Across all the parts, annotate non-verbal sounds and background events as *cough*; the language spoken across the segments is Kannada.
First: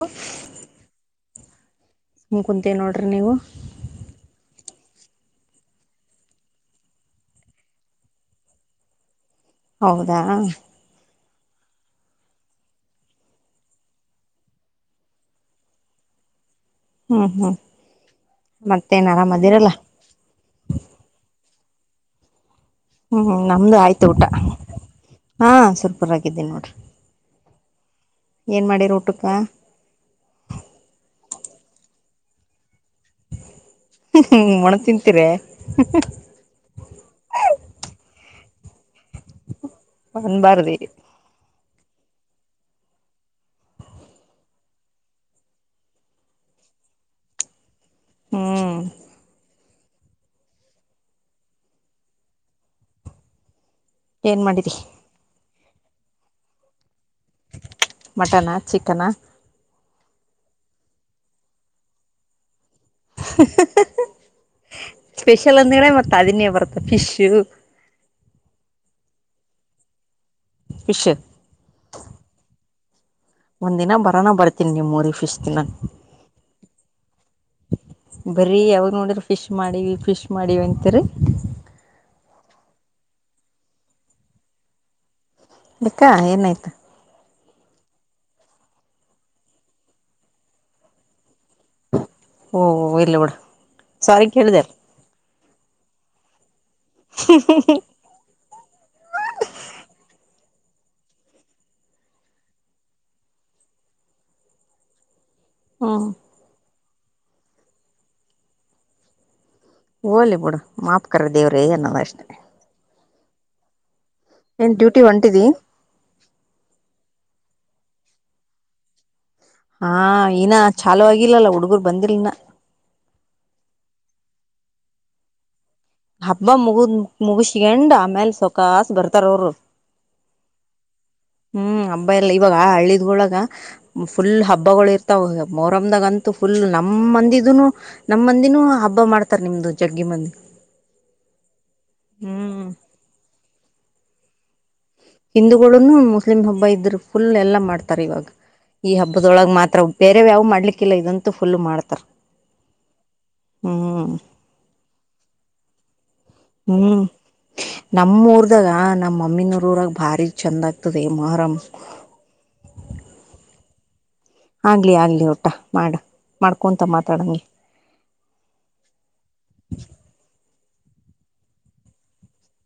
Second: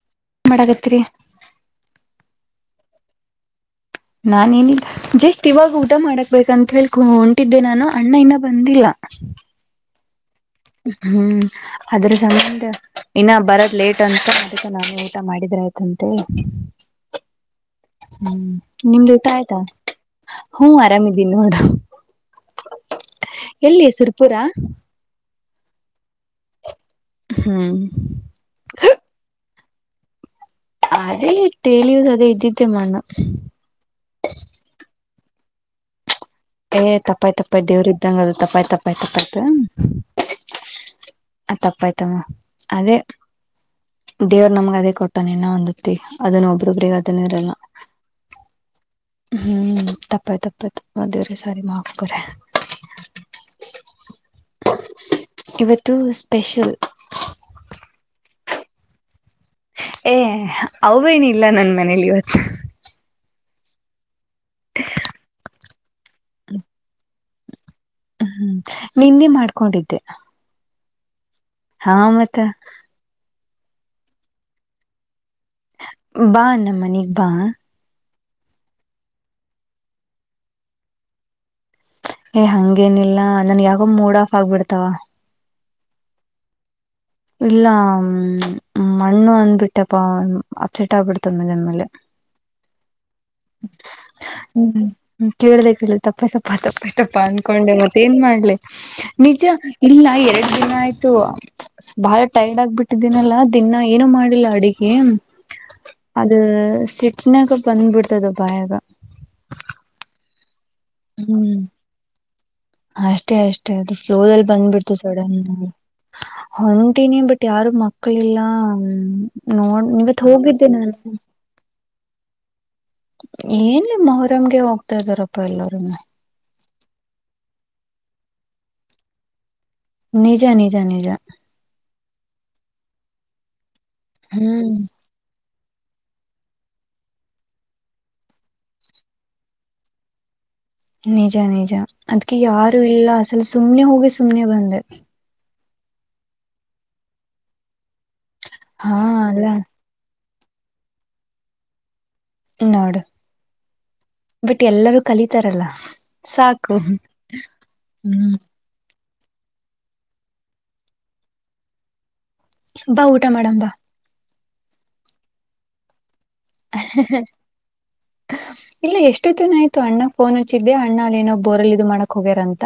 ಹುಫ್ *unintelligible* ಮಾಡಕತ್ರಿ ಸುಮ್ ಕುಂತ ನೋಡ್ರಿ ನೀವು ನಾನೇನಿದ್ದ ಜಸ್ಟ್ ಇವಾಗ ಊಟ ಮಾಡಕ್ಬೇಕಂತ ಹೇಳಿ ಹೊಂಟಿದ್ದೆ ನಾನು ಅಣ್ಣ ಇನ್ನ ಬಂದಿಲ್ಲ ಹೌದಾ ಹ್ಮ್ ಅದ್ರ ಸಂದ ಇನ್ನ ಬರದ್ ಲೇಟ್ ಅಂತ ಅದಸ *unintelligible* ನಾನೇ ಊಟ ಮಾಡಿದ್ರ ಆಯ್ತಂತೆ ಹ್ಮ್ ಹ್ಮ್ ಹ್ಮ್ ಮತ್ತೇನ್ ನಿಮ್ದ ಊಟ ಆಯ್ತಾ ಆರಾಮದಿರಲ್ಲ ಹ್ಮ ಆರಾಮಿದ್ದೀನಿ ನೋಡು ಹ್ಮ್ ನಮ್ದು ಎಲ್ಲಿ ಆಯ್ತು ಊಟ ಸುರ್ಪುರ ಹಾ ಸುರ್ಪರ್ ಆಗಿದ್ದೀ ನೋಡ್ರಿ ಹ್ಮ್ ಏನ್ ಮಾಡಿರ ಊಟಕ್ಕ ಅದೇ ತೇಳಿಯುದ *unintelligible* ಅದೇ ಇದ್ದಿದ್ದೆ ಮಣ್ಣು ಹ್ಮ ಒಣ ತಿಂತಿರಿ ಹ *inaudible* *unintelligible* ತಪ್ಪಾಯ್ತು ತಪ್ಪಾಯ್ ದೇವ್ರ ಇದ್ದಂಗಲ್ಲ ತಪಾಯ್ ತಪ್ಪಾಯ ಅ ನ್ಬಾರ್ದಿ *unintelligible* ಅ ತಪ್ಪಾಯ್ತಮ್ಮ ಅದೇ ದೇವ್ರ ನಮ್ಗ ಅದೇ ಕೊಟ್ಟ ಇನ್ನ ಒಂದತ್ತತಿ ಅದನ್ನ ಒಬ್ರೊಬ್ರಗ ಅದನ್ನ ಇರಲ್ಲ ಹ್ಮ್ ಹ್ಮ್ ತಪ್ಪಾಯ ತಪ್ಪಾಯ ದೇವರೇ ಸಾರಿ ಮಾಫ್ ಕರೋ ಏನ್ ಮಾಡಿರಿ ಇವತ್ತು ಸ್ಪೆಷಲ್ ಮಟನಾ ಚಿಕನಾ ಏ ಅವೇನ ಇಲ್ಲ ನನ್ ಮನೇಲಿ ಇವತ್ತು ಹ *inaudible* ಸ್ಪೆಷಲ್ ಅಂದ್ರೇನೇ ಮತ್ತತ್ ಅದನ್ನೇ ಬರ್ತ ಫಿಶು ಹ್ಮ್ಮ್ ನಿನ್ನೆ ಮಾಡ್ಕೊಂಡಿದ್ದೆ ಫಿಶ್ ಹಾ ಮತ್ತ ಒಂದ್ ದಿನ ಬರೋನ ಬರ್ತೀನಿ ನಿಮ್ ಊರಿಗೆ ಫಿಸ್ ಬಾ ನಮ್ಮ ಮನಿಗೆ ಬಾ ಬರಿ ಯಾವಾಗ ನೋಡದ್ರೆ ಫಿಶ್ ಮಾಡಿ ಫಿಶ್ ಮಾಡಿ ಅಂತರಿ ಏ ಹಂಗೇನಿಲ್ಲ ನನ್ ಯಾವಾಗ ಮೂಡ್ ಆಫ್ ಆಗ್ಬಿಡ್ತಾವ ಎಕ್ಕಾ ಏನಾಯ್ತಾ ಇಲ್ಲ ಹ್ಮ್ ಮಣ್ಣು ಅಂದ್ಬಿಟ್ಟಪ ಅಪ್ಸೆಟ್ ಆಗ್ಬಿಡ್ತ ಮತ್ತಮ್ಮ *unintelligible* ನನ್ ಮೇಲೆ ಓ ಇರ್ಲಿ ಬಿಡು ಸಾರಿ ಕೇಳಿದೆಲ್ಲ ಹ್ಮ್ ಕೇಳ್ದ ಕೇಳ ತಪ್ಪ ತಪ್ಪ ತಪ್ಪ ತಪ್ಪ ಅನ್ಕೊಂಡೆ ಮತ್ತ ಏನ್ ಮಾಡ್ಲಿ ನಿಜ ಇಲ್ಲ ಎ ಎನ ಆಯ್ತು *unintelligible* ಬಾಳ ಟೈರ್ಡ್ ಆಗ್ಬಿಟ್ಟಿದ್ದೀನಲ್ಲಾ ದಿನಾ ಏನು ಮಾಡಿಲ್ಲ ಅಡಿಗೆ ಹ್ಮ್ ಅದು ಚೆಟ್ನಾಗ *unintelligible* ಬಂದ್ಬಿಡ್ತದ ಬಾಯಾಗ ಹೋಗ್ಲಿಬಿಡು ಮಾಫ್ ಕರೋ ಹ್ಮ್ ದೇವ್ರೇ ಅನ್ನದ ಅಷ್ಟನೆ ಅಷ್ಟೇ ಅಷ್ಟೇ ಅ ಫ್ಲೋ ಅಲ್ಲಿ ಬಂದ್ಬಿಡ್ತು ಸಡನ್ ಹೊಂಟಿನಿ *unintelligible* ಬಿಟ್ಟ ಯಾರು ಮಕ್ಕಳ ಎಲ್ಲಾ ಹಾ ನ ಚಾಲು ಆಗಿಲ್ಲಲ್ಲ ಹುಡುಗರ್ ಬಂದಿಲ್ನ ಏನ್ ಮೊಹರಮ್ಗೆ ಹೋಗ್ತಾ ಇದ್ದಾರಪ್ಪ ಎಲ್ಲಾರು ಹಬ್ಬ ಮುಗು *unintelligible* ಮುಗಿಸಿಸಿ ಎಂಡ್ *unintelligible* ಆಮೇಲೆ ಸೊಕಾಸ್ ಬರ್ತಾರ ಅವರು ನಿಜ ನಿಜ ನಿಜ ಹ್ಮ್ ಹಬ್ಬ ಎಲ್ಲಾ ಇವಾಗ ಹಳ್ಳ *unintelligible* ಫುಲ್ ಹ್ಮ್ ಹಬ್ಬಗಳು ಇರ್ತಾವ ಮೊರಮ್ದಾಗ ಅಂತು ಫುಲ್ ನಮ್ಮ ಮಂದಿದುನು ನಮ್ಮ ಮಂದಿನೂ ಹಬ್ಬ ಮಾಡ್ತಾರ ನಿಮ್ದು ಜಗ್ಗಿ ಮಂದಿ ನಿಜ ನಿಜ ಅದ್ಕ ಹ್ಮ್ ಯಾರು ಇಲ್ಲ ಅಸಲ್ ಸುಮ್ನೆ ಹೋಗಿ ಸುಮನೆ ಬಂದೆ ಹಿಂದೂ ನು ಮುಸ್ಲಿಮ್ ಹಬ್ಬ ಇದ್ ಫುಲ್ ಎಲ್ಲ ಮಾಡ್ತಾರೆ ಇವಾಗ ಈ ಹಾ ಅಲ್ಲ ಹಬ್ಬದೊಳಗೆ ಮಾತ್ರ ಬೇರೆ ನೀವ್ *unintelligible* ಯಾವ್ ಮಾಡ್ಲಿಕ್ಕಿಲ್ಲ ಇದಂತೂ ಫುಲ್ ಮಾಡ್ತಾರ ನೋಡು ಹ್ಮ್ ಬಟ್ ಎಲ್ಲರೂ ಕಲಿತಾರಲ್ಲ ಸಾಕು ಹ್ಮ್ ಹ್ಮ್ ನಮ್ಮೂರ್ದಾಗಾ ನಮ್ಮ ಮಮ್ಮಿನೂರು ಊರಾಗ ಭಾರಿ ಚಂದ್ ಆಗ್ತದೆ ಮೊಹರಂ ಬಾ ಊಟ ಮಾಡಮ್ ಬಾ ಆಗ್ಲಿ ಆಗ್ಲಿ ಊಟ ಮಾಡು ಇಲ್ಲ ಎಷ್ಟೋತ್ತಿನ ಆಯ್ತು ಅಣ್ಣ ಫೋನ್ ಹಚ್ಚಿ ಇಗೆ *unintelligible* ಅಣ್ಣಾ ಅಲ್ಲಿನೋ ಬೋರಲ್ಲಿ ಇದು ಮಾಡ ಹೋಗ್ಯಾರಂತ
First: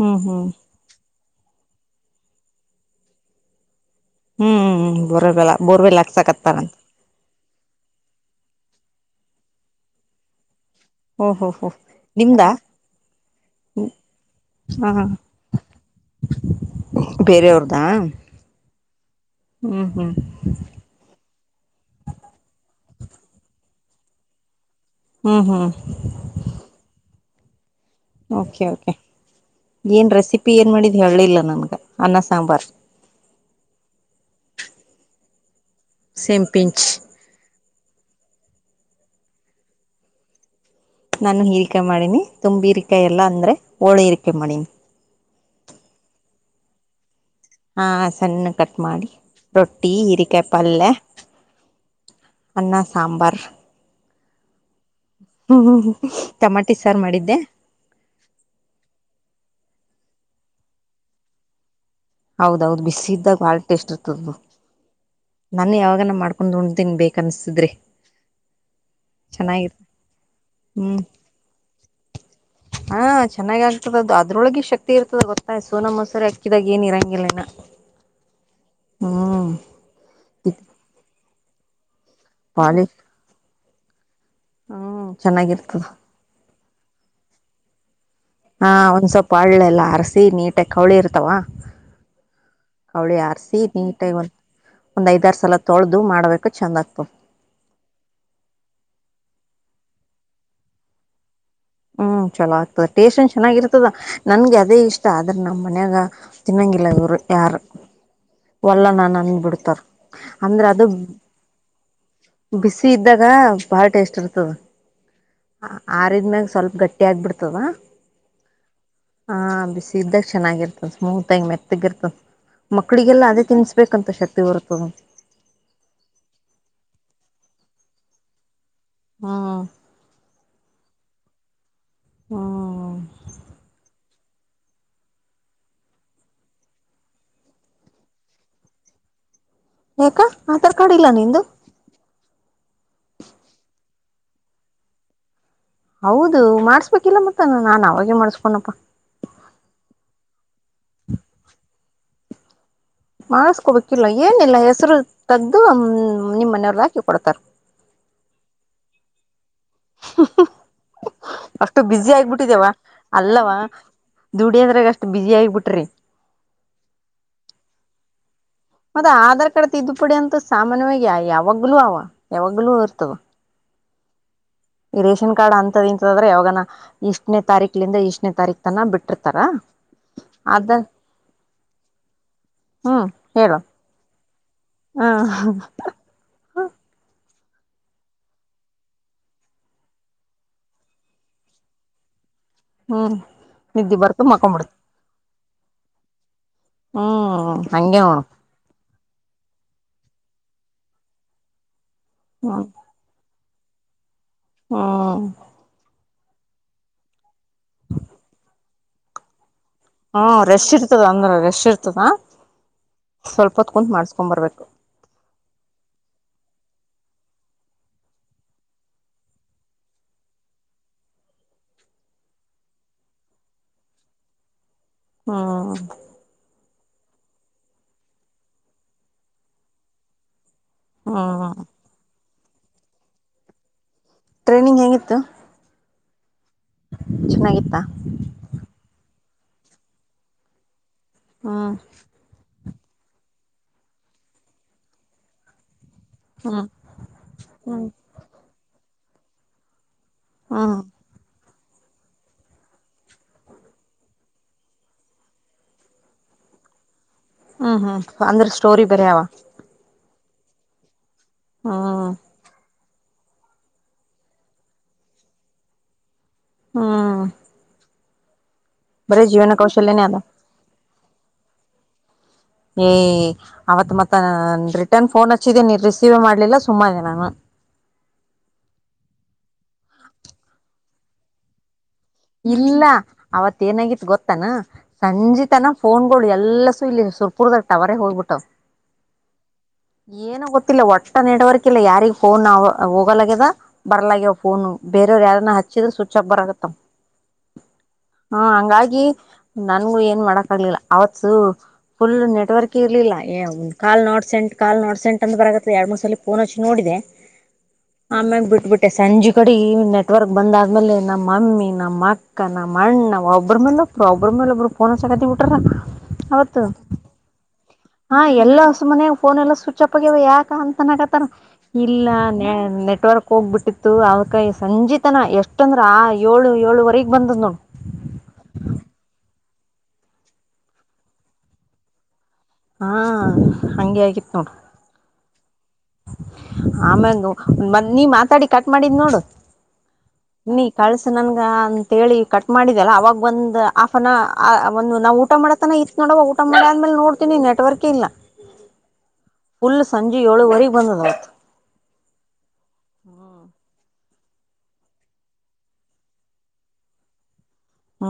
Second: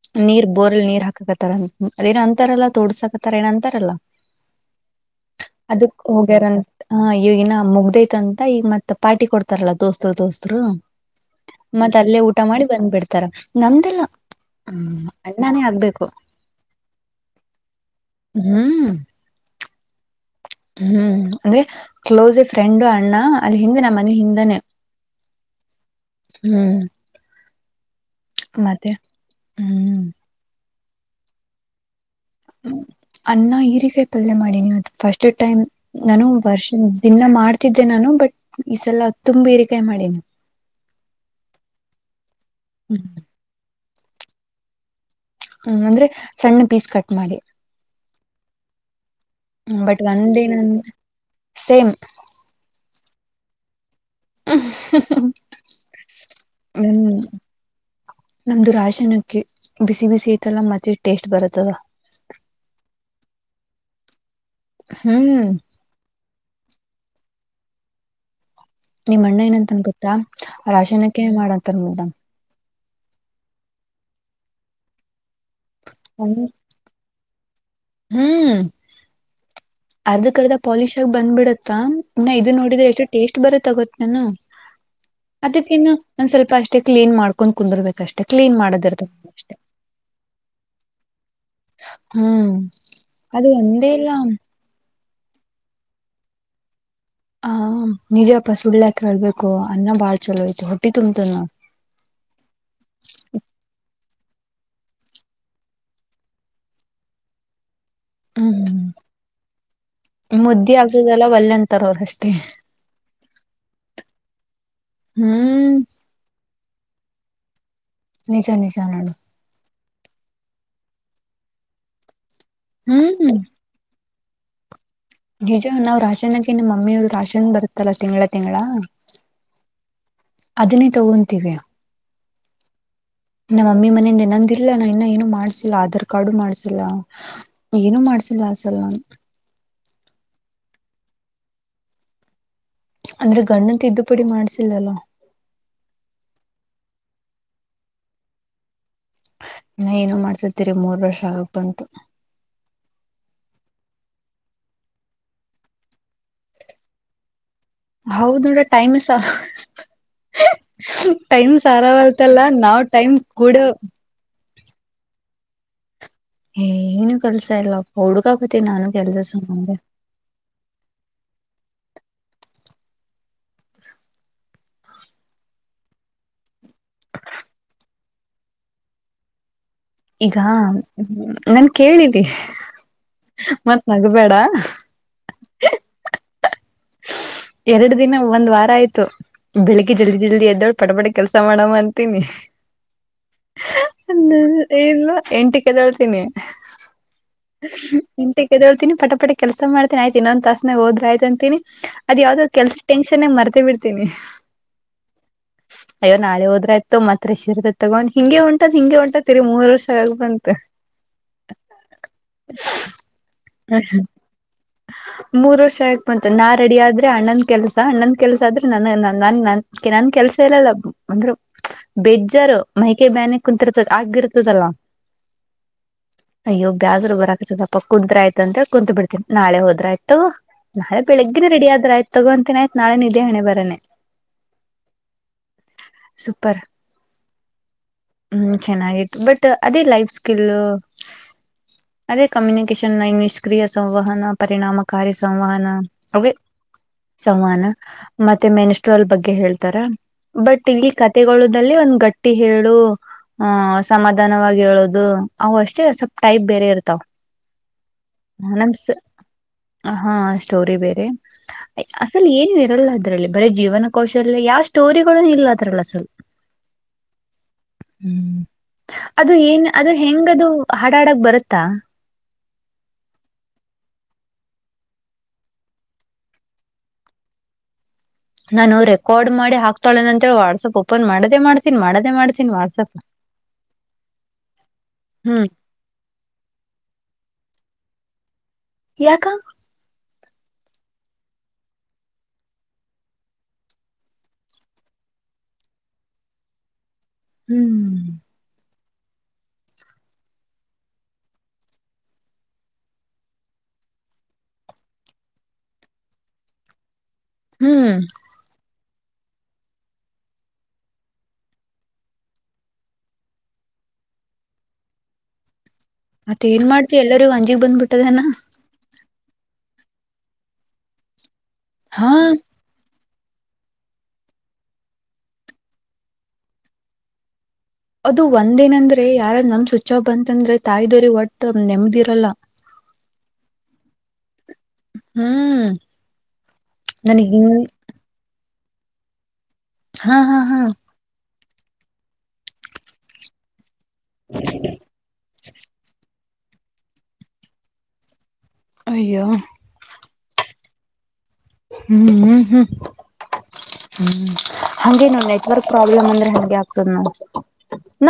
ಹ್ಮ್ *unintelligible* ಹ್ಮ್ ನೀರ್ ಬೋರಲ್ ನೀರ್ ಹಾಕಕತ್ತಾರ ಅದೇನೊ ಅಂತಾರಲ್ಲ ತೋಡ್ಸಾಕತಾರ ಏನ ಅಂತಾರಲ್ಲ ಹ್ಮ್ ಬೋರ್ಲ್ಲ ಬೋರ್ವೆಲ್ ಅದಕ್ ಹಾಕ್ಸಕತ್ತರಂತ ಅಂತ ಈ ಮತ್ತ ಪಾರ್ಟಿ ಕೊಡ್ತಾರಲ್ಲ ದೋಸ್ತುರು ದೋಸ್ತುರು ಓಹೋ ಹೋ ಮತ್ತ ಅಲ್ಲೇ ಊಟ ನಿಮ್ದಾ ಮಾಡಿ ಬಂದ್ಬಿಡ್ತಾರ ನಮ್ದಲ್ಲ ಹ ಹ ಅಣ್ಣಾನೇ ಆಗ್ಬೇಕು ಬೇರೆಯವ್ರದಾ ಹ್ಮ್ ಹ್ಮ್ ಹ್ಮ್ ಹ್ಮ್ ಅಂದ್ರೆ ಕ್ಲೋಸ್ ಫ್ರೆಂಡ್ ಅಣ್ಣ ಅಲ್ಲಿ ಹಿಂದ ನಮ್ ಮನಿ ಹಿಂದೆನೆ ಹ್ಮ್ ಹ್ಮ್ ಹ್ಮ್ ಓಕೆ ಓಕೆ ಮತ್ತೆ ಹ್ಮ್ ಏನ್ ರೆಸಿಪಿ ಏನ್ ಮಾಡಿ ಹೇಳಿಲ್ಲ ನನ್ಗ ಅನ್ನ ಸಾಂಬಾರ್ ಹ ಅನ್ನ ಹೀರಿಕಾಯಿ ಪಲ್ಯ ಮಾಡಿನಿ ನನ್ ಫಸ್ಟ್ ಟೈಮ್ ನಾನು ಸೇಮ್ ವರ್ಷ ಪಿಂಚ್ ದಿನ ಮಾಡ್ತಿದ್ದೆ ನಾನು ಬಟ್ ಈ ಸಲ ತುಂಬ *unintelligible* ಇರಿಕಾಯಿ ಮಾಡಿನ ನಾನು ಹೀರಿಕಾಯ ಮಾಡಿನಿ ತುಂಬ ಹ್ಮ್ ಹೀರಿಕಾಯ ಎಲ್ಲಾ ಅಂದ್ರೆ ಓಳಿರಿಕ್ಕೆ ಮಣಿ ಹ್ಮ್ ಅಂದ್ರೆ ಸಣ್ಣ ಪೀಸ್ ಕಟ್ ಮಾಡಿ ಹಾ ಸಣ್ಣ ಕಟ್ ಮಾಡಿ ರೊಟ್ಟಿ ಬಟ್ ಹಿರಿಕಾಯಿ ಒಂದೇನನ್ ಪಲ್ಯ ಸೇಮ್ ಅನ್ನಾ ಸಾಂಬಾರ್ ಅಹ್ಮ ಹ್ಮ ಟಮಾಟಿ *inaudible* ಮ್ ಸಾರು ಮಾಡಿದ್ದೆ *unintelligible* ನಮ್ದು ರಶಾನಕ್ಕಿ ಬಿಸಿ ಬಿಸಿ ಶೀತಲ್ಲಾ *unintelligible* ಮತ್ತೆ ಟೇಸ್ಟ್ ಬರುತ್ತದ ಕಬ *unintelligible* ಹ್ಮ್ ಬನ್ನಿ ಯಾವಾಗನ ಮಾಡ್ಕ ಉಂಡ್ತಿನ್ ಬೇಕ ಅನ್ಸ್ತಿದ್ರಿ ನಿಮ ಅಣ್ಣ ಏನಂತನ್ ಗೊತ್ತಾ ಹ್ಮ್ ರಾಶನಕ್ಕಿ ಮಾಡಂತನ್ ಉಂಡಾಗ್ ಹಾ ಚೆನ್ನಾಗಿ ಆಗ್ತದದದು ಅದ್ರೊಳಗ ಶಕ್ತಿ ಇರ್ತದ ಗೊತ್ತ ಸೋನಾ ಮೊಸರಿ ಅಕ್ಕಕಿದಾಗ ಏನ್ ಇರಂಗಿಲ್ಲಿನಾ ಹ್ಮ್ ಅರ್ಧಕ್ ಅರ್ಧ ಪಾಲಿಶ್ ಆಗಿ ಬಂದ್ಬಿಡತ್ತ ಕಾಂ ನಾ ಪಾಲಿ ಇದನ್ನೋಡಿದ್ರ ಎಷ್ಟು ಟೇಸ್ಟ್ ಬರತ್ ತಗೊ ನು ಹ್ಮ್ ಅದಕ್ಕ ಚೆನ್ನಾಗಿರ್ತದ ಇನ್ನು ಒನ್ ಸ್ವಲ್ಪ ಅ ಕ್ಲೀನ್ ಮಾಡ್ಕೊಂಡ್ ಕುಂದರ್ಬೇಕಷ್ ಹಾ ಒಂದ್ ಸ್ವಲ್ಪ್ ಅಳ್ಳೆಲ್ಲ ಅರಸಿ ನೀಟಗ್ ಕವಳಿ ಇರ್ತಾವ. ಹ್ಮ್ ಕವಳಿ ಅದು ಆರ್ಸಿ ಒಂದೇ ಇಲ್ಲ ನೀಟಾಗಿ ಒಂದ್ ಒಂದ್ ಐದಾರ್ ಸಲ ತೊಳ್ದು ಮಾಡ್ಬೇಕ ಚಂದ ಆಗ್ತಾವ್. ಹಾಂ ನಿಜಪ್ಪ ಸುಳ್ಯಾಕ್ ಹೇಳ್ಬೇಕು ಅನ್ನ ಬಾಳ್ ಚುಲೋ ಐತಿ ಹೊಟ್ಟಿ ತುಂಬ್ತಿಂದನಾ. ಹ್ಮೂ ಚುಲೋ ಆಗ್ತದ ಟೇಷ್ಟೇನ್ ಚೆನ್ನಾಗಿರ್ತದ. ನನ್ಗ್ ಅದೇ ಇಷ್ಟ ಆದರ ನಮ್ಮನ್ಯಾಗ ತಿನ್ನಂಗಿಲ್ಲ ಇವ್ರು ಯಾರು. ಹ್ಮ್ ಒಲ್ಲ ನಾನ್ ಅಂದ್ ಬಿಡ್ತಾರ ಅಂದ್ರ ಮುದ್ದಿ ಅದು ಆಗುದಲ್ಲ ಒಲ್ಲೆ ಅಂತಾರ ಅವ್ರ ಅಷ್ಟೇ ಬಿಸಿ ಇದ್ದಾಗ ಭಾಳ ಟೇಸ್ಟ್ ಇರ್ತದ ಹ್ಮ್ ಆರಿದ್ಮ್ಯಾಗ್ ಸ್ವಲ್ಪ್ ಗಟ್ಟಿ ಆಗ್ಬಿಡ್ತದ. ನಿಜಾ ನಿಜಾ ನೋಡು. ಇದ್ದಾಗ್ ಚೆನ್ನಾಗಿರ್ತದ್ ಸ್ಮೂತ್ ಆಗಿ ಮೆತ್ತಗಿರ್ತದ. ಮಕ್ಕಳಿಗೆಲ್ಲ ಹ್ಮ್ ಅದೇ ತಿನ್ಸ್ಬೇಕಂತ ಶಕ್ ಕ್ತಿ ಬರ್ತದ. ನಿಜ ನಾವ್ ರಾಶನಕ್ಕಿ ನಿಮ್ ಮಮ್ಮಿಯವ್ರ ರಾಶನ್ ಬರುತ್ತಲ್ಲಾ ತಿಂಗ್ಳ ತಿಂಗ್ಳ ಹ್ಮ್ ಅದನ್ನೇ ತಗೊ ತೀವಿ. ಹ್ಮೂ. ನಮ್ ಮಮ್ಮಿ ಮನೆಯಿಂದ್ ಇನ್ನೊಂದ್ ಇಲ್ಲ ನಾ ಇನ್ನ ಏನೂ ಮಾಡ್ಸಿಲ್ಲ. ಆಧಾರ್ ಕಾರ್ಡೂ ಮಾಡ್ಸಿಲ್ಲ ಏನೂ ಮಾಡ್ಸಿಲ್ಲ ಆ ಸಲ ನಾನ್. ಯಾಕ ಆಧಾರ್ ಕಾರ್ಡ್ ಇಲ್ಲ ನಿಂದು. ಅಂದ್ರೆ ಗಂಡನ್ ತಿದ್ದುಪಡಿ ಮಾಡ್ಸಿಲ್ಲಲ್ಲ. ಹೌದು ಮಾಡಸ್ಬೇಕಿಲ್ಲ ಮತ್ತ ನ ನಾನ್ ಅವಾಗೆ ಮಾಡಸ್ಕೊಡ್ನೆಪ್ಪಾ. ನಾ ಏನು ಮಾಡ್ಸಿಲ್ ತಿರಿಗಿ ಮೂರ್ ವರ್ಷ ಆಗಕ್ ಬಂತು. ಮಾಡ್ಸ್ಕೊಬೇಕಿಲ್ಲಾ ಏನಿಲ್ಲ ಹೆಸರು ತಗ್ದು ನಿಮ್ ಮನೆಯವ್ರದ್ ಹಾಕಿ ಕೊಡ್ತಾರ. ಹೌದ್ ಬಿಡ ಟೈಮೆ ಸಾ ಟೈಮ್ ಅಷ್ಟು ಬಿಸಿ ಸಾರಾವಲ್ತಲ್ಲ ನಾವು ಟೈಮ್ ಕೂಡ ದುಡಿಯದ್ರಾಗ್ ಅಷ್ಟು ಬಿಜಿ ಆಗ್ಬಿಟ್ರಿ. ಏನು ಕೆಲ್ಸ ಇಲ್ಲಪ್ಪ ಹುಡುಕ್ ಮತ್ ಆಧಾರ್ ಕಾರ್ಡ್ ತಿದ್ದುಪಡಿ ಅಂತು ಸಾಮಾನ್ಯವಾಗಿ ಯಾ ಯಾವಾಗ್ ಗ್ಲೂ ಅವ ಯಾವಾಗ್ಲೂ ಇರ್ತದ. ಈ ರೇಷನ್ ಕಾರ್ಡ್ ಅಂತವ್ ಇಂತದ್ರೆ ಯಾವಾಗನ ಇಷ್ಟನೇ ತಾರೀಖಿಲಿಂದ ಇಷ್ಟನೇ ತಾರೀಖ್ತನ ಬಿಟ್ಟಿರ್ತಾರ. ಈಗ ಅದ ನನ್ ಕೇಳಿದ್ದಿ ಹ್ಮ್ ಹೇಳು ಮತ್ತ್ ನಗಬೇಡ. ಹ *inaudible* ಎರಡ್ ದಿನ ಒಂದ್ ವಾರ ಆಯ್ತು ಬೆಳಿಗ್ಗೆ ಜಲ್ದಿ ಜಲ್ದಿ ಎದ್ದೋಳು ಪಟ ಪಟಿ ಕೆಲ್ಸ ಮಾಡಮ್ಮ ಅಂತೀನಿ. ಹ್ಮ್ ನಿದ್ದೆ ಬರ್ತ ಮಕೊಂಬಿಡ್ತ ಇಲ್ವಾ ಎಂಟಕ್ಕೆದೊಳ್ತೀನಿ ಹ್ಮ್ ಹಂಗೆ ನೋಡು ಎಂಟಕ್ಕೆದೊಳ್ತೀನಿ ಪಟಪಟ. ಕೆಲಸ ಮಾಡತೀಿ ಆಯತ ಇನ್ನೊಂದು ತಾಸನಾಗ ಹೋದ್ರ ಆಯ್ತು ಅಂತ ಹೇಳಿ. *inaudible* ಅದ ಯಾವ್ದಾವ್ ಕೆಲ್ಸ ಟೆನ್ಶನ್ಗ ಮರತ ಮತ್ತೆ ಬಿಡ್ತೀನಿ. ಹಾ. ಅಯ್ಯೋ ನಾೆ ಹೋದರ ಆಯ್ತು ತಗೋ ಮತ್ತ ರಷ್ ತಗೊಂಡ್ ಹಿಂಗಗೆಂಟದ ಹಿಂಗೆಂಟತ್ರಿ ತಿರುಗಿ ಮೂರ್ ವರ್ಷ ಆಗ್ ಹ್ಮ ಬಂತು ರೆಶ್ ಇರ್ತದ ಅಂದ್ರ ರೆಶ್ ಇರ್ತದ ಸ್ವಲ್ಪ ಹೊತ್ ಕುತ್ ಮಾಡಸ್ಕೊ್ ಬರ್ಬೇಕು. ಮೂರ್ ವರ್ಷ ಆಯತ ಬಂತ ನಾ ರೆಡಿ ಆದ್ರೆ ಅಣ್ಣಂದ ಕೆಲ್ಸ ಅಣ್ಣಂದ ಕೆಲ್ಸ ಆದ್ರೆ ನನ್ನ ನನ್ ನನ್ ನನ್ ಕೆಲ್ಸ ಇಲ್ಲಲ್ಲ ಅಂದ್ರರು ಬೇಜ್ಜಾರ ಮೈಕೆ ಬ್ಯಾನೆ ಕುಂತರ್ತದ ಆಗಿರ್ತದಲ್ಲ. ಹ್ಮ್. ಇ ಬ *unintelligible* ಆದ್ ಬರಾಕತದಪ್ಪ ಕುಂತ್ ಆಯತ ಅಂತ ಕುಂತತ್ ಬಿಡ್ತನಿ. ನಾಳೆ ಹೋದ್ರ ಆಯ್ತು. ನಾಳ ಬೆಳಗ್ಗೆ ಹ್ಮ್ ರಡಿ ಆದ್ರ ಆಯತು ತಗೋಂತನ ಆಯ್ತ ನಾಳೆ ನಿಿದ್ದೇ ಹಣೆ ಬರೇನೆ. ಟ್ರೈನಿಂಗ್ ಹೆಂಗಿತ್ತು. ಸುಪರ್. ಚೆನ್ನಾಗಿತ್ತಾ. ಹ್ಮ್ ಚೆನ್ನಾಗಿತ್ತು ಬಟ್ ಅದೇ ಲೈಫ್ ಸ್ಕಿಿಲ್ಲ. ಹ್ಮ್ ಅದೇ ಕಮ್ಯುನಿಕೇಶ. ಚೆನ್ನಾಗಿ ನಿಷ್ಕ್ರಿಯ ಸಂವಹನ ಪರಿಣಾಮಕಾರಿ ಸಂವಹನ. ಅವೇ ಹ್ಮ್ ಸಮಾನ ಹ್ಮ್ ಮತ್ತೆ ಮೆನಸ್ಟ್ರಾಲ್ ಬಗ್ಗೆ. ಹಾಗೆ ಹೇಳ್ತಾರಾ. ಬಟ್ ಹ್ಮ್ ಇಲ್ಲಿ ಕತೆಗಳು. *inaudible* ಲ್ಲಿ ಒಂದು್ ಗಟ್ಟಿ ಹೇಳು. ಹ ಸಮಾಧಾನವಾಗಿ ಹೇಳೋದು ಅ ಅಷ್ಟೇ ಸ್ವಲ್ಪ್ ಟೈಪ್ ಬೇರೆ ಇರ್ತಾವ. ಹ್ಮ್ ಹ್ಮ್ ಅಂದ್ರೆ ಸ್ಟೋರಿ ನಮ್ಸ್ ಬರಾವ. ಹಾ ಸ್ಟೋರಿ ಬೇರೆ. ಅಸಲ್ ಏನು ಇರಲ್ಲ. ಅದ್ರಲ್ಲಿ ಬರೀ ಜೀವನ ಕೌಶಲ್ಯ ಯಾವ ಸ್ಟೋರಿಗಳ ಇಲ್ಲ ಅದ್ರಲ್ಲಿ ಅಸಲ್. ಹ್ಮ. ಹ್ಮ್. ಅದು ಏನ್ ಅದು ಕೌಶಲ್ಯನೇ ಅದ ಹೆಂಗದು. ಹಾಡ್ ಹಾಡಕ್ ಬರತ್ತಾ. ಏಯ್ ಅವತ್ ಮತ್ತ ರಿಟರ್ನ್ ಫೋನ್ ಹಚ್ಚಿದೀ ನೀ ರಿಸೀವ್ ಮಾಡ್ಲಿಲ್ಲ ಸುಮ್ಮ ಆದೆ ನಾನು. ನಾನು ರೆಕಾರ್ಡ್ ಮಾಡಿ ಹಾಕ್ತಾಳೆ ಅಂತೇಳಿ ವಾಟ್ಸಪ್ ಓಪನ್ ಮಾಡದ ಮಾಡ್ತೀನಿ ಮಾಡ ಇಲ್ಲ ಅವತ್ ಏನಾಗಿತ್ತು ಗೊತ್ತನ ಹ್ಮ್ ಸಂಜಿತನ ಫೋನ್ಗಳು ಎಲ್ಲಸು ಇಲ್ಲಿ ಸುರ್ಪುರ್ದಾಗ ಟವರ್ ರೇ ಹೋಗ್ಬುಟ್ಟಾವ್. ಯಾಕ. ಏನೋ ಗೊತ್ತಿಲ್ಲ ಒಟ್ಟ ನೆಟವರ್ಕಿಲ್ಲ ಯಾರಿಗ್ ಫೋನ್ ಹೋಗಲಾಗ್ಯದ ಬರ್ಲಗ್ಯವ ಫೋನು ಬೇರೇವ್ರ ಯಾರನ ಹಚ್ಚಿದ್ರ ಸ್ವಿಚ್ ಆಫ ಬರಾಕತ್ತಾವ್. ಹ್ಮ್ ಹಾ ಹಂಗಾಗಿ ನನ್ಗು ಏನ್ ಮಾಡಕ್ ಆಗ್ಲಿಲ್ಲ ಅವತ್ತು ಫುಲ್ ನೆಟ್ವರ್ಕೇ ಇರ್ಲಿಲ್ಲ call not sent call not sent ಅಂತ ಬರಾಕತ್ತಿತ್ತ ಎರಡು ಮೂರ್ ಸಲಿ ಫೋನ್ ಹಚ್ಚಿ ನೋಡಿದೆ. ಹ್ಮ್ ಆಮ್ಯಾಗ ಬಿಟ್ಬಿಟ್ ಸಂಜೀಕಡಿ ನೆಟ್ವರ್ಕ್ ಬಂದಾದ್ಮೇಲೆ ನಮ್ಮ ಮಮ್ಮಿ, ನಮ್ಮ ಅಕ್ಕ, ನಮ್ಮ ಅಣ್ಣ, ಒಬ್ರ ಮೇಲೆೊಬ್ಬ್ರ, ಒಬ್ರ ಮೇಲೆೊಬ್ಬ್ರ ಫೋನ್ ಹಚ್ಚಾಕತ್ತಿ ಬಿಟ್ಟರ. ಮತ್ತ ಏನ್ ಮಾಡ್ತಿ ಎಲ್ಲರಿಗೂ ಅಂಜಿಕ ಬಂದ್ಬಿಟ್ ಹಾ ಎಲ್ಲಾ ಮನ್ಯಾಗ ಫೋನ್ ಎಲ್ಲ ಸ್ವಿಚ್ ಅಪ್ ಆಗ್ಯಾವ ಯಾಕ ಅಂತನ್ನಾಕತ್ತಾರ. ಇಲ್ಲ ಹಾ ನೆ ನೆಟ್ವರ್ ಹೋಗ್ಬಿಟ್ಟಿತ್ತು ಅವ್ಕಾಯ ಸಂಜಿತನ ಎಷ್ಟ ಅಂದ್ರ ಆ ಏಳು ಏಳುವರೆಗೆ ಬಂದದ್ ನೋಡು. ಅದು ಒಂದೇನಂದ್ರೆ ಯಾರ ನಮ್ ಸ್ವಿಚ್ ಆಫ್ ಬಂತಂದ್ರೆ ತಾಯಿದೊರಿಗೆ ಒಟ್ಟ ನೆಮ್ದಿರಲ್ಲ. ಹಾ ಹಂಗೆ ಆಗಿತ್ತ್ ನೋಡ. ಹ್ಮೂ. ಆಮೇನ್ ನೋ, ಮತ್ ನೀ ಮಾತಾಡಿ ಕಟ್ ಮಾಡಿದ್ನೋಡ. ಹಾ ಹಾ ಹಾ ನೀ ಕಳಸ ನನ್ಗ್ ಅಂತೇಳಿ ಕಟ್ ಮಾಡಿದೆಲ್ಲ ಅವಾಗ ಒಂದ್ ಹಾಫ್ ಆನ್ ಆರ್ ಒಂದು ನಾವ್ ಊಟ ಮಾಡತನ ಇತ್ ನೋಡವ ಊ ಟ ಮಾಡಿ ಆದ್ಮೇಲೆ ನೋಡ್ತೀನಿ ನೆಟ್ವರ್ಕ್ ಇಲ್ಲ. ಅಯ್ಯೋ. ಯೋಳುವರಿ ಬಂದದ. ಹ್ಮೂ ಹ್ಮು ಹ್ಮ್. ಹಂಗೇ ನೋಡು ನೆಟ್ವರ್ಕ್ ಪ್ರಾಬ್ಲಮ್ ಅಂದ್ರೆ ಹಂಗೆ ಆಗ್ತದ ನೋಡ.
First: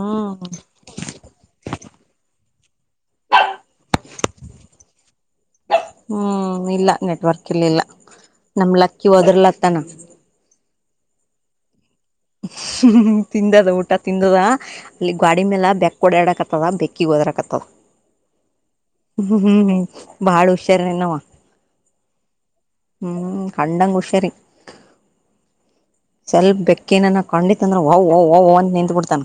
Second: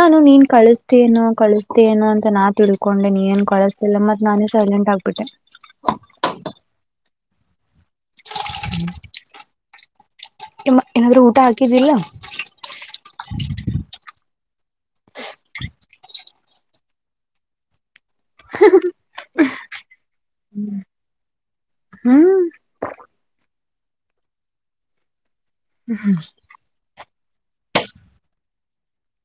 ನಾನು ನೀನ್ ಕಳಿಸ್ತಿ ಏನೊ ಕಳಿಸ್ತೇನೋ ಅಂತ ನಾ ತಿಳ್ಕೊಂಡೆ ನೀ ಏನ್ ಕಳಸ್ತಿಲ್ಲ ಮತ್ತ್ ನಾನೇ ಸೈಲೆಂಟ್ ಆಗ್ಬಿಟ್ಟೆ. ಹ್ಮ್ ಇಲ್ಲ ನೆಟ್ವರ್ಕ್ ಇರ್ಲಿಲ್ಲ ನಮ್ ಲಕ್ಕಿ ಓದರ್ಲತ್ತನ. ಇಲ್ಲ ಏನಾದರೂ ಊಟ ಹಾಕಿದ್ದಿಲ್ಲ. ಹ್ಮ ತಿಂದದ ಊಟ ತಿಂದದ. ಇಲ್ಲಿ ಗ್ವಾಡಿ ಮೇಲೆ ಬೆಕ್ಕ್ ಓಡ್ಯಾಡಕತ್. *unintelligible* ಬೆಕ್ಕಿಗೆ ಓದ್ರಾ ಕತ್ತದ ಹ್ಮ ಹ್ಮ್ ಹ್ಮ್ ಬಹಾಳ ಹುಷಾರ ನವ ಹ್ಮ್ ಹ್ಮ್. ಕಂಡಂಗುಷರಿ. ಸ್ವಲ್ಪ ಬೇಕ್. ಕ್ಕೇನ ಕಂಡಿತತ್ಂದ್ರ ವಓ್ವ ವಓ್ವ ಓವ್ ಅಂತ ನಿಂತತ್ ಬಿಡ್ತಾನ.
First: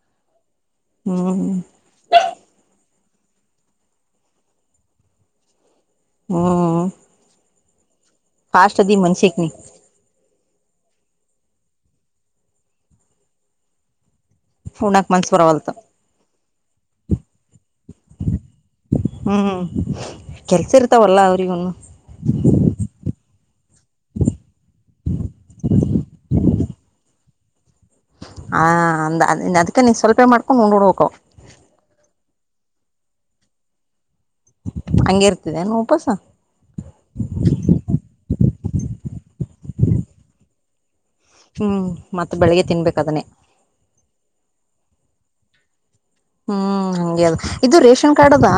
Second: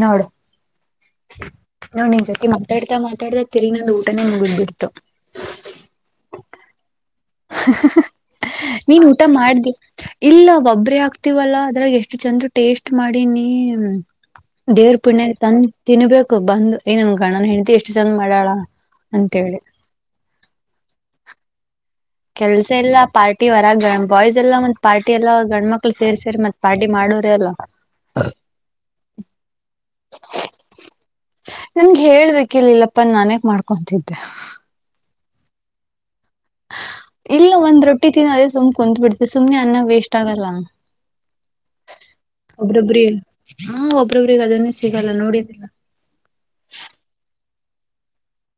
ನೋಡು ಹ್ಮ್ ನೋಡ್ ನಿನ್ ಜೊತಿ ಮಾತಾಡ್ತಾ ಮಾ ತಾಡಿ ತಿರಿಗೊಂದು ಊಟನೇ ಮುಗುದ್ಬಿಡ್ತು. ಹ್ಮ ಹ್ಮ್ ಹ್ಮ ಹ್ಮ ನೀನ್ ಊಟ ನೀ ಮಾಡ್ದಿ ಇಲ್ಲ ಒಬ್ರೆ ಆಗ್ತಿವಲ್ಲಾ. ಬೆಳಿಗ್ಗೆ ಎಷ್ಟು ಚಂದ್ ಟೇಸ್ಟ್ ಮಾಡಿನಿ. ದೇವ್ರ ಉಣಾಕ್ ಪುಣ್ಯ ಮನ್ಸ ತಂದ್ ಬರವಲ್ತು ತಿನ್ಬೇಕ ಬಂದು ಏನನ್ ಗಂಡನ ಹೆಂಡತಿ ಎಷ್ಟು ಚಂದ ಮಾಡಾಳ ಅಂತೇಳಿ. ಹ್ಮ್ ಕೆಲ್ಸ ಇರ್ತಾವಲ್ಲ ಅವ್ರಿಗನು ಕೆಲ್ಸಿಲ್ಲ ಪಾರ್ಟಿ ವರಾಗ ಗ ಬಾಯ್ಸ್ ಎಲ್ಲಾ ಮತ್ ಪಾರ್ಟಿ ಎಲ್ಲ ಗಂಡ್ಮಕ್ಳ ಸೇರಿ ಸೇರಿ ಮತ್ತ್ ಪಾರ್ಟಿ ಮಾಡೋರೆ ಅಲ್ಲ. ಆ ಅಂದ್ ಅದ್ಕ ನೀನ್ ಸ್ವಲ್ಪೇ ಮಾಡ್ಕೊಂಡು ಉಂಡ್ಬಿಡಬೇಕ. ಕೇಲ್ಲಿಲ್ಲಪ್ಪ ನಾನೇಕ ಮಾಡ್ಕೊಂತಿದ್ದೆ. ಹಂಗೆ ಇರ್ತದ ಉಪಾಸ. ಇಲ್ಲ ಒಂದ್ ರೊಟ್ಟಿ ತಿನ್ನೋ ಅದೇ ಸುಮ್ ಕುಂತ್ ಬಿಡ್ತ ಸುಮ್ನೆ ಅನ್ನ ವೇಸ್ಟ್ ಆಗಲ್ಲ. ಹ್ಮ್ ಮತ್ತ ಬೆಳಿಗ್ಗೆ ತಿನ್ಬೇಕ ಒಬ್ರೊಬ್ರಿ ಅದನ್ನೇ ಹ ಒಬ್ರೊಬ್ರಿಗೆ ಅದೇನೆ. ಸಿಗಲ್ಲ ನೋಡಿದ್ದಿಲ್ಲ. ಹ್ಮ್ ಹಂಗೆ ಅದು ಇದು ರೇಷನ್ ಕಾರ್ಡ್ ಅದಾ.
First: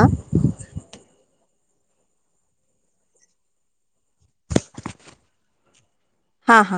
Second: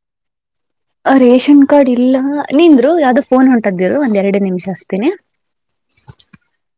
ಹ ರೇಷನ್ ಕಾರ್ಡ್ ಇಲ್ಲ ನಿಂದ್ರು ಯಾವ್ದೋ ಫೋನ್ ಹೊಂಟದ. ಇರು ಒಂದ್ ಎರಡು ನಿಮಿಷ ಹಸ್ತೀನಿ. ಹಾ ಹಾ